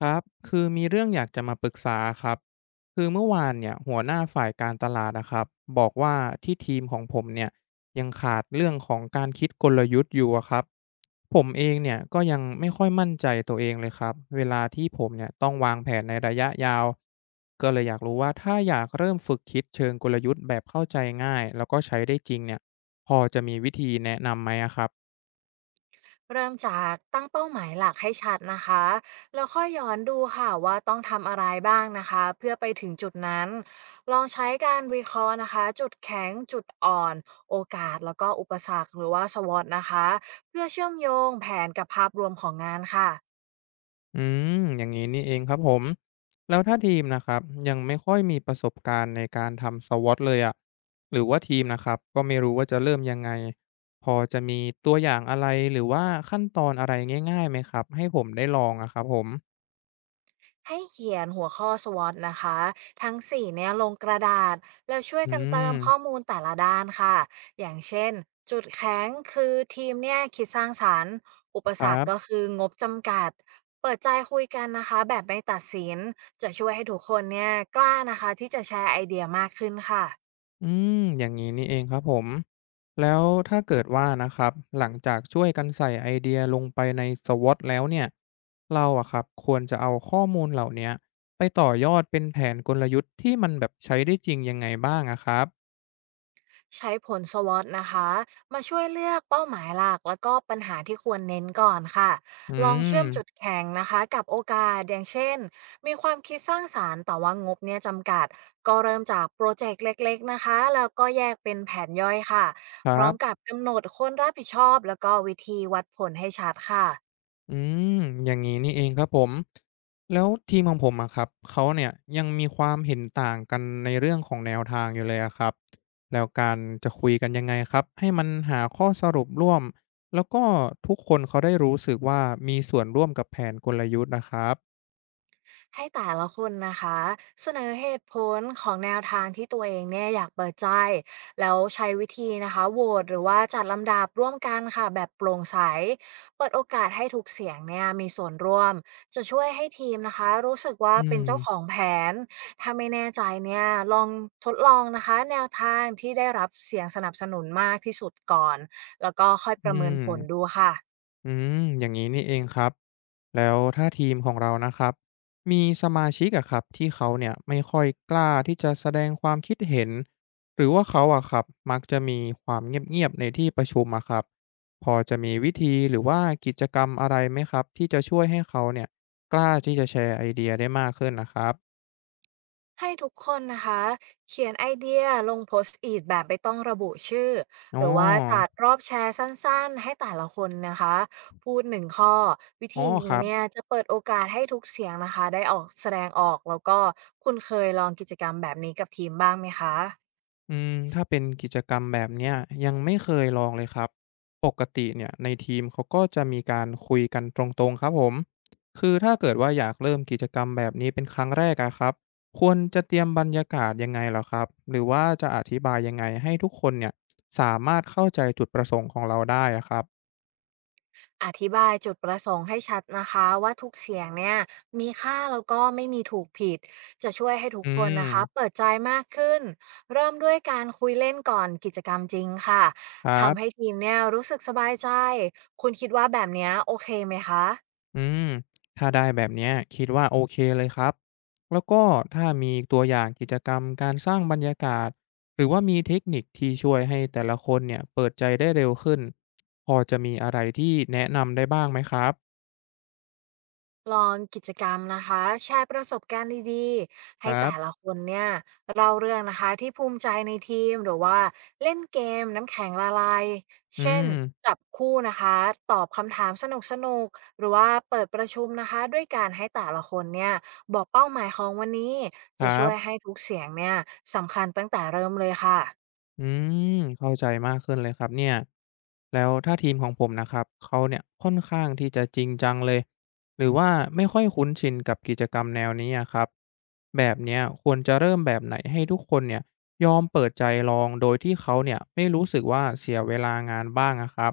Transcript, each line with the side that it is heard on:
left: ครับคือมีเรื่องอยากจะมาปรึกษาครับคือเมื่อวานเนี่ยหัวหน้าฝ่ายการตลาดนะครับบอกว่าที่ทีมของผมเนี่ยยังขาดเรื่องของการคิดกลยุทธ์อยู่อะครับผมเองเนี่ยก็ยังไม่ค่อยมั่นใจตัวเองเลยครับเวลาที่ผมเนี่ยต้องวางแผนในระยะยาวก็เลยอยากรู้ว่าถ้าอยากเริ่มฝึกคิดเชิงกลยุทธ์แบบเข้าใจง่ายแล้วก็ใช้ได้จริงเนี่ยพอจะมีวิธีแนะนำไหมอะครับ
right: เริ่มจากตั้งเป้าหมายหลักให้ชัดนะคะ แล้วค่อยย้อนดูค่ะว่าต้องทำอะไรบ้างนะคะเพื่อไปถึงจุดนั้น ลองใช้การ recall นะคะจุดแข็งจุดอ่อนโอกาสแล้วก็อุปสรรคหรือว่าสวอตนะคะเพื่อเชื่อมโยงแผนกับภาพรวมของงานค่ะ
left: อืมอย่างนี้นี่เองครับผมแล้วถ้าทีมนะครับยังไม่ค่อยมีประสบการณ์ในการทำ SWOT เบิลยโอทีเลยอะหรือว่าทีมนะครับก็ไม่รู้ว่าจะเริ่มยังไงพอจะมีตัวอย่างอะไรหรือว่าขั้นตอนอะไรง่ายๆไหมครับให้ผมได้ลองอะครับผม
right: ให้เขียนหัวข้อ s w อ t นะคะทั้ง4เนี่ยลงกระดาษแล้วช่วย
left: อื
right: กันเติมข้อ
left: ม
right: มูลแต่ละด้านค่ะอย่างเช่นจุดแข็งคือทีมเนี่ยคิดสร้างสรรค์อุป
left: ค
right: ส
left: รั
right: รรคก็
left: บ
right: คืองบจำกัดเปิดใจคุยกันนะคะแบบไม่ตัดสินจะช่วยให้ทุกคนเนี่ยกล้านะคะที่จะแชร์ไอเดียมากขึ้นค่ะ
left: อืมอย่างนี้นี่เองครับผมแล้วถ้าเกิดว่านะครับหลังจากช่วยกันใส่ไอเดียลงไปในสวอตแล้วเนี่ยเราอะครับควรจะเอาข้อมูลเหล่าเนี้ยไปต่อยอดเป็นแผนกลยุทธ์ที่มันแบบใช้ได้จริงยังไงบ้างอะครับ
right: ใช้ผล s w อ t นะคะมาช่วยเลือกเป้าหมายหลักแล้วก็ปัญหาที่ควรเน้นก่อนค่ะ
left: อื
right: ลองเชื่อมจุด
left: ม
right: แข็งนะคะกับโอกาสอย่างเช่นมีความคิดสร้างสารรค์แต่ว่างบเนี่ยจำกัดก็เริ่มจากโปรเจกต์เล็กๆนะคะแล้วก็แยกเป็นแผนย่อยค่ะ
left: ค
right: พ
left: รั
right: ร้อมกับ
left: บ
right: กำหนดคนรับผิดชอบแล้วก็วิธีวัดผลให้ชัดค่ะ
left: อืมอย่างนี้นี่เองครับผมแล้วทีมของผมอะครับเขาเนี่ยยังมีความเห็นต่างกันในเรื่องของแนวทางอยู่เลยอะครับแล้วการจะคุยกันยังไงครับให้มันหาข้อสรุปร่วมแล้วก็ทุกคนเขาได้รู้สึกว่ามีส่วนร่วมกับแผนกลยุทธ์นะครับ
right: ให้แต่ละคนนะคะเสนอเหตุผลของแนวทางที่ตัวเองเนี่ยอยากเปิดใจแล้วใช้วิธีนะคะโหวตหรือว่าจัดลำดับร่วมกันค่ะแบบโปร่งใสเปิดโอกาสให้ทุกเสียงเนี่ยมีส่วนร่วมจะช่วยให้ทีมนะคะรู้สึกว่า
left: อื
right: เป็นเจ้าของ
left: ม
right: แผนถ้าไม่แน่ใจเนี่ยลองทดลองนะคะแนวทางที่ได้รับเสียงสนับสนุนมากที่สุดก่อนแล้วก็ค่อยป
left: อื
right: ระเมินผลดู
left: ม
right: ค่ะ
left: อืมอย่างนี้นี่เองครับแล้วถ้าทีมของเรานะครับมีสมาชิกอะครับที่เขาเนี่ยไม่ค่อยกล้าที่จะแสดงความคิดเห็นหรือว่าเขาอะครับมักจะมีความเงียบๆในที่ประชุมอะครับพอจะมีวิธีหรือว่ากิจกรรมอะไรไหมครับที่จะช่วยให้เขาเนี่ยกล้าที่จะแชร์ไอเดียได้มากขึ้นนะครับ
right: ให้ทุกคนนะคะเขียนไอเดียลงโพสต์อีทแบบไม่ต้องระบุชื่อ
left: อ๋อ
right: หรือว่าจัดรอบแชร์สั้นๆให้แต่ละคนนะคะพูดหนึ่งข้อวิ
left: อ๋อ
right: ธี
left: ค
right: นี้
left: รับ
right: เนี่ยจะเปิดโอกาสให้ทุกเสียงนะคะได้ออกแสดงออกแล้วก็คุณเคยลองกิจกรรมแบบนี้กับทีมบ้างไหมคะ
left: อืมถ้าเป็นกิจกรรมแบบเนี้ยยังไม่เคยลองเลยครับปกติเนี่ยในทีมเขาก็จะมีการคุยกันตรงๆครับผมคือถ้าเกิดว่าอยากเริ่มกิจกรรมแบบนี้เป็นครั้งแรกอะครับควรจะเตรียมบรรยากาศยังไงเหรอครับหรือว่าจะอธิบายยังไงให้ทุกคนเนี่ยสามารถเข้าใจจุดประสงค์ของเราได้อะครับ
right: อธิบายจุดประสงค์ให้ชัดนะคะว่าทุกเสียงเนี่ยมีค่าแล้วก็ไม่มีถูกผิดจะช่วยให้ทุก
left: อื
right: คน
left: ม
right: นะคะเปิดใจมากขึ้นเริ่มด้วยการคุยเล่นก่อนกิจกรรมจริงค่ะ
left: ครั
right: ทำให้
left: บ
right: ทีมเนี่ยรู้สึกสบายใจคุณคิดว่าแบบเนี้ยโอเคไหมคะ
left: อืม ถ้าได้แบบเนี้ยคิดว่าโอเคเลยครับ แล้วก็ถ้ามีตัวอย่างกิจกรรมการสร้างบรรยากาศ หรือว่ามีเทคนิคที่ช่วยให้แต่ละคนเนี่ยเปิดใจได้เร็วขึ้น พอจะมีอะไรที่แนะนำได้บ้างไหมครับ
right: ลองกิจกรรมนะคะแชร์ประสบการณ์ดีๆ
left: ค
right: ให้
left: รั
right: แต่ละ
left: บ
right: คนเนี่ยเล่าเรื่องนะคะที่ภูมิใจในทีมหรือว่าเล่นเกมน้ำแข็งละลาย
left: อื
right: เช่น
left: ม
right: จับคู่นะคะตอบคำถามสนุกสนุกหรือว่าเปิดประชุมนะคะด้วยการให้แต่ละคนเนี่ยบอกเป้าหมายของวันนี้
left: ค
right: จะ
left: รั
right: ช่วย
left: บ
right: ให้ทุกเสียงเนี่ยสำคัญตั้งแต่เริ่มเลยค่ะ
left: อืมเข้าใจมากขึ้นเลยครับเนี่ยแล้วถ้าทีมของผมนะครับเขาเนี่ยค่อนข้างที่จะจริงจังเลยหรือว่าไม่ค่อยคุ้นชินกับกิจกรรมแนวนี้อะครับแบบเนี้ยควรจะเริ่มแบบไหนให้ทุกคนเนี่ยยอมเปิดใจลองโดยที่เขาเนี่ยไม่รู้สึกว่าเสียเวลางานบ้างอะครับ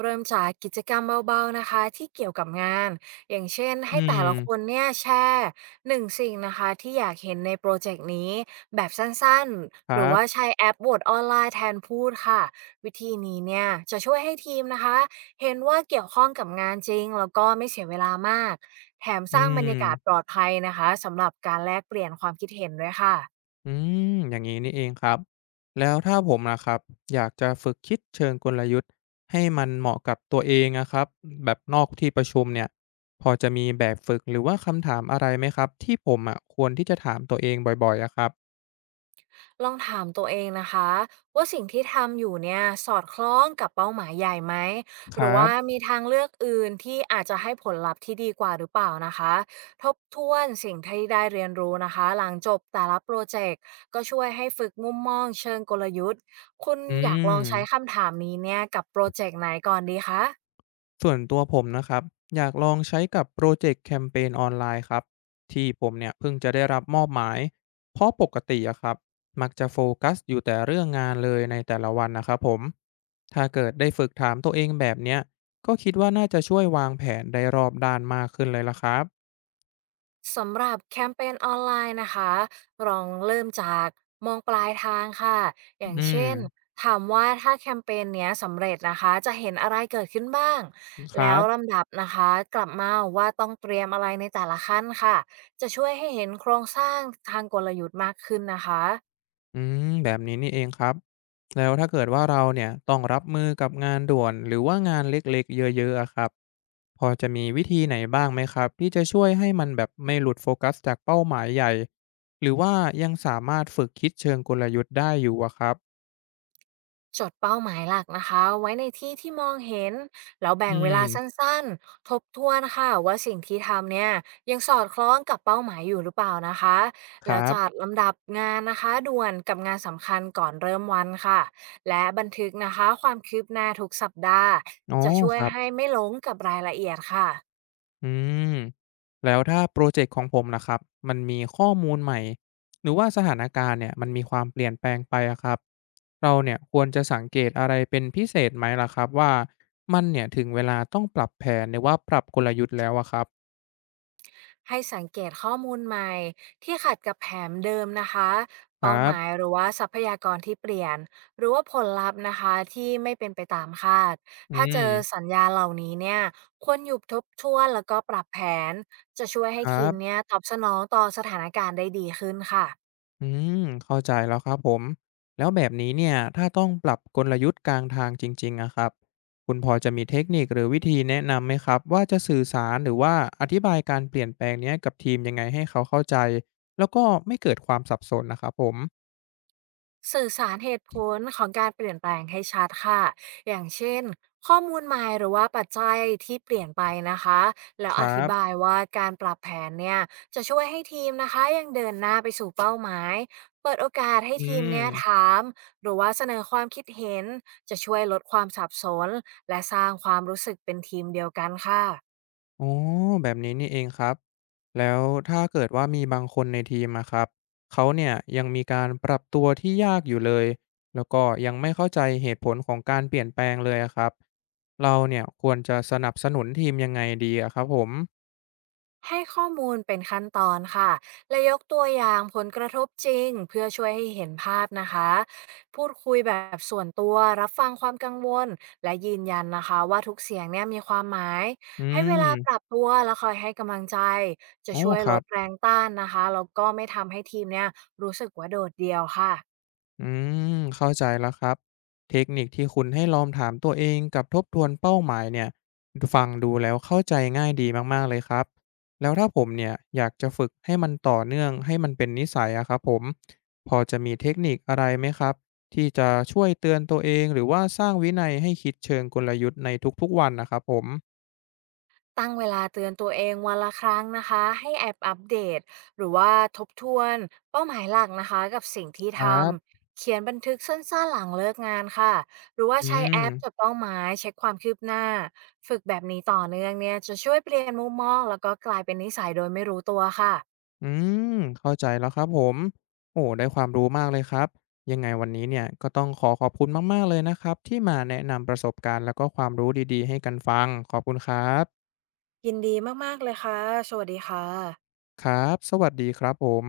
right: เริ่มจากกิจกรรมเบาๆนะคะที่เกี่ยวกับงานอย่างเช่น
left: อื
right: ให้แต่
left: ม
right: ละคนเนี่ยแชร์หนึ่งสิ่งนะคะที่อยากเห็นในโปรเจกต์นี้แบบสั้น
left: ค
right: ๆห
left: รั
right: รือว่า
left: บ
right: ใช้แอปโหวตออนไลน์แทนพูดค่ะวิธีนี้เนี่ยจะช่วยให้ทีมนะคะเห็นว่าเกี่ยวข้องกับงานจริงแล้วก็ไม่เสียเวลามากแถม
left: อื
right: สร้างบรรยากาศปล
left: ม
right: อดภัยนะคะสำหรับการแลกเปลี่ยนความคิดเห็นด้วยค่ะ
left: อืมอย่างนี้นี่เองครับแล้วถ้าผมนะครับอยากจะฝึกคิดเชิงกลยุทธ์ให้มันเหมาะกับตัวเองนะครับแบบนอกที่ประชุมเนี่ยพอจะมีแบบฝึกหรือว่าคำถามอะไรไหมครับที่ผมอะควรที่จะถามตัวเองบ่อยๆอะครับ
right: ลองถามตัวเองนะคะว่าสิ่งที่ทำอยู่เนี่ยสอดคล้องกับเป้าหมายใหญ่ไหม
left: ค
right: หรื
left: รั
right: อว่า
left: บ
right: มีทางเลือกอื่นที่อาจจะให้ผลลัพธ์ที่ดีกว่าหรือเปล่านะคะทบทวนสิ่งที่ได้เรียนรู้นะคะหลังจบแต่ละโปรเจกต์ก็ช่วยให้ฝึกมุมมองเชิงกลยุทธ์คุณ
left: อื
right: อยากลองใช้
left: ม
right: คำถามนี้เนี่ยกับโปรเจกต์ไหนก่อนดีคะ
left: ส่วนตัวผมนะครับอยากลองใช้กับโปรเจกต์แคมเปญออนไลน์ครับที่ผมเนี่ยเพิ่งจะได้รับมอบหมายเพราะปกติอะครับมักจะโฟกัสอยู่แต่เรื่องงานเลยในแต่ละวันนะครับผมถ้าเกิดได้ฝึกถามตัวเองแบบเนี้ยก็คิดว่าน่าจะช่วยวางแผนได้รอบด้านมากขึ้นเลยล่ะครับ
right: สำหรับแคมเปญออนไลน์นะคะลองเริ่มจากมองปลายทางค่ะอย่าง
left: อืม
right: เช่นถามว่าถ้าแคมเปญเนี้ยสำเร็จนะคะจะเห็นอะไรเกิดขึ้นบ้าง
left: ครั
right: แล้ว
left: บ
right: ลำดับนะคะกลับมาว่าต้องเตรียมอะไรในแต่ละขั้นค่ะจะช่วยให้เห็นโครงสร้างทางกลยุทธ์มากขึ้นนะคะ
left: อืมแบบนี้นี่เองครับแล้วถ้าเกิดว่าเราเนี่ยต้องรับมือกับงานด่วนหรือว่างานเล็กๆเยอะๆอะครับ พอจะมีวิธีไหนบ้างไหมครับที่จะช่วยให้มันแบบไม่หลุดโฟกัสจากเป้าหมายใหญ่หรือว่ายังสามารถฝึกคิดเชิงกลยุทธ์ได้อยู่อะครับ
right: จดเป้าหมายหลักนะคะไว้ในที่ที่มองเห็นแล้ว
left: อื
right: แบ่งเวลาสั
left: ม
right: ้นๆทบทวนค่ะว่าสิ่งที่ทำเนี่ยยังสอดคล้องกับเป้าหมายอยู่หรือเปล่านะคะ
left: ค
right: แล้ว
left: รั
right: จัด
left: บ
right: ลำดับงานนะคะด่วนกับงานสำคัญก่อนเริ่มวันค่ะและบันทึกนะคะความคืบหน้าทุกสัปดาห์
left: อ๋อ
right: จะช่ว
left: ค
right: ย
left: รั
right: ให้
left: บ
right: ไม่หลงกับรายละเอียดค่ะ
left: อืมแล้วถ้าโปรเจกต์ของผมล่ะครับมันมีข้อมูลใหม่หรือว่าสถานการณ์เนี่ยมันมีความเปลี่ยนแปลงไปอะครับเราเนี่ยควรจะสังเกตอะไรเป็นพิเศษไหมล่ะครับว่ามันเนี่ยถึงเวลาต้องปรับแผนหรือว่าปรับกลยุทธ์แล้วอะครับ
right: ให้สังเกตข้อมูลใหม่ที่ขัดกับแผนเดิมนะคะ
left: ครั
right: เป้าหมาย
left: บ
right: หรือว่าทรัพยากรที่เปลี่ยนหรือว่าผลลัพธ์นะคะที่ไม่เป็นไปตามคาด
left: อื
right: ถ้าเจอ
left: ม
right: สัญญาณเหล่านี้เนี่ยควรหยุดทบทวนแล้วก็ปรับแผนจะช่วย
left: ค
right: ให้
left: รั
right: ทีมเนี่
left: บ
right: ยตอบสนองต่อสถานการณ์ได้ดีขึ้นค่ะ
left: อืมเข้าใจแล้วครับผมแล้วแบบนี้เนี่ยถ้าต้องปรับกลยุทธ์กลางทางจริงๆอะครับคุณพอจะมีเทคนิคหรือวิธีแนะนำไหมครับว่าจะสื่อสารหรือว่าอธิบายการเปลี่ยนแปลงเนี้ยกับทีมยังไงให้เขาเข้าใจแล้วก็ไม่เกิดความสับสนนะครับผม
right: สื่อสารเหตุผลของการเปลี่ยนแปลงให้ชัดค่ะอย่างเช่นข้อมูลใหม่หรือว่าปัจจัยที่เปลี่ยนไปนะคะแล้ว
left: ค
right: อ
left: รั
right: ธิบาย
left: บ
right: ว่าการปรับแผนเนี่ยจะช่วยให้ทีมนะคะยังเดินหน้าไปสู่เป้าหมายเปิดโอกาสให้
left: อื
right: ทีม
left: ม
right: เนี่ยถามหรือว่าเสนอความคิดเห็นจะช่วยลดความสับสนและสร้างความรู้สึกเป็นทีมเดียวกันค่ะ
left: อ๋อแบบนี้นี่เองครับแล้วถ้าเกิดว่ามีบางคนในทีมอะครับเขาเนี่ยยังมีการปรับตัวที่ยากอยู่เลยแล้วก็ยังไม่เข้าใจเหตุผลของการเปลี่ยนแปลงเลยอะครับเราเนี่ยควรจะสนับสนุนทีมยังไงดีอะครับผม
right: ให้ข้อมูลเป็นขั้นตอนค่ะและยกตัวอย่างผลกระทบจริงเพื่อช่วยให้เห็นภาพนะคะพูดคุยแบบส่วนตัวรับฟังความกังวลและยืนยันนะคะว่าทุกเสียงเนี่ยมีความหมาย
left: อื
right: ให้เวลาปรับ
left: ม
right: ตัวและคอยให้กำลังใจจะ
left: โอ้
right: ช่วย
left: ค
right: ล
left: รับ
right: ดแรงต้านนะคะแล้วก็ไม่ทำให้ทีมเนี่ยรู้สึกว่าโดดเดี่ยวค่ะ
left: อืมเข้าใจแล้วครับเทคนิคที่คุณให้ลองถามตัวเองกับทบทวนเป้าหมายเนี่ยฟังดูแล้วเข้าใจง่ายดีมากๆเลยครับแล้วถ้าผมเนี่ยอยากจะฝึกให้มันต่อเนื่องให้มันเป็นนิสัยอะครับผมพอจะมีเทคนิคอะไรไหมครับที่จะช่วยเตือนตัวเองหรือว่าสร้างวินัยให้คิดเชิงกลยุทธ์ในทุกๆวันนะครับผม
right: ตั้งเวลาเตือนตัวเองวันละครั้งนะคะให้แอปอัปเดตหรือว่าทบทวนเป้าหมายหลักนะคะกับสิ่งที่
left: ค
right: ท
left: รับ
right: ำเขียนบันทึกสั้นๆหลังเลิกงานค่ะหรือว่า
left: อื
right: ใช้แอปจด
left: ม
right: เป้าหมายเช็คความคืบหน้าฝึกแบบนี้ต่อเนื่องเนี่ยจะช่วยเปลี่ยนมุมมองแล้วก็กลายเป็นนิสัยโดยไม่รู้ตัวค่ะ
left: อืมเข้าใจแล้วครับผมโอ้ได้ความรู้มากเลยครับยังไงวันนี้เนี่ยก็ต้องขอขอบคุณมากๆเลยนะครับที่มาแนะนำประสบการณ์แล้วก็ความรู้ดีๆให้กันฟังขอบคุณครับ
right: ยินดีมากๆเลยค่ะสวัสดีค่ะ
left: ครับสวัสดีครับผม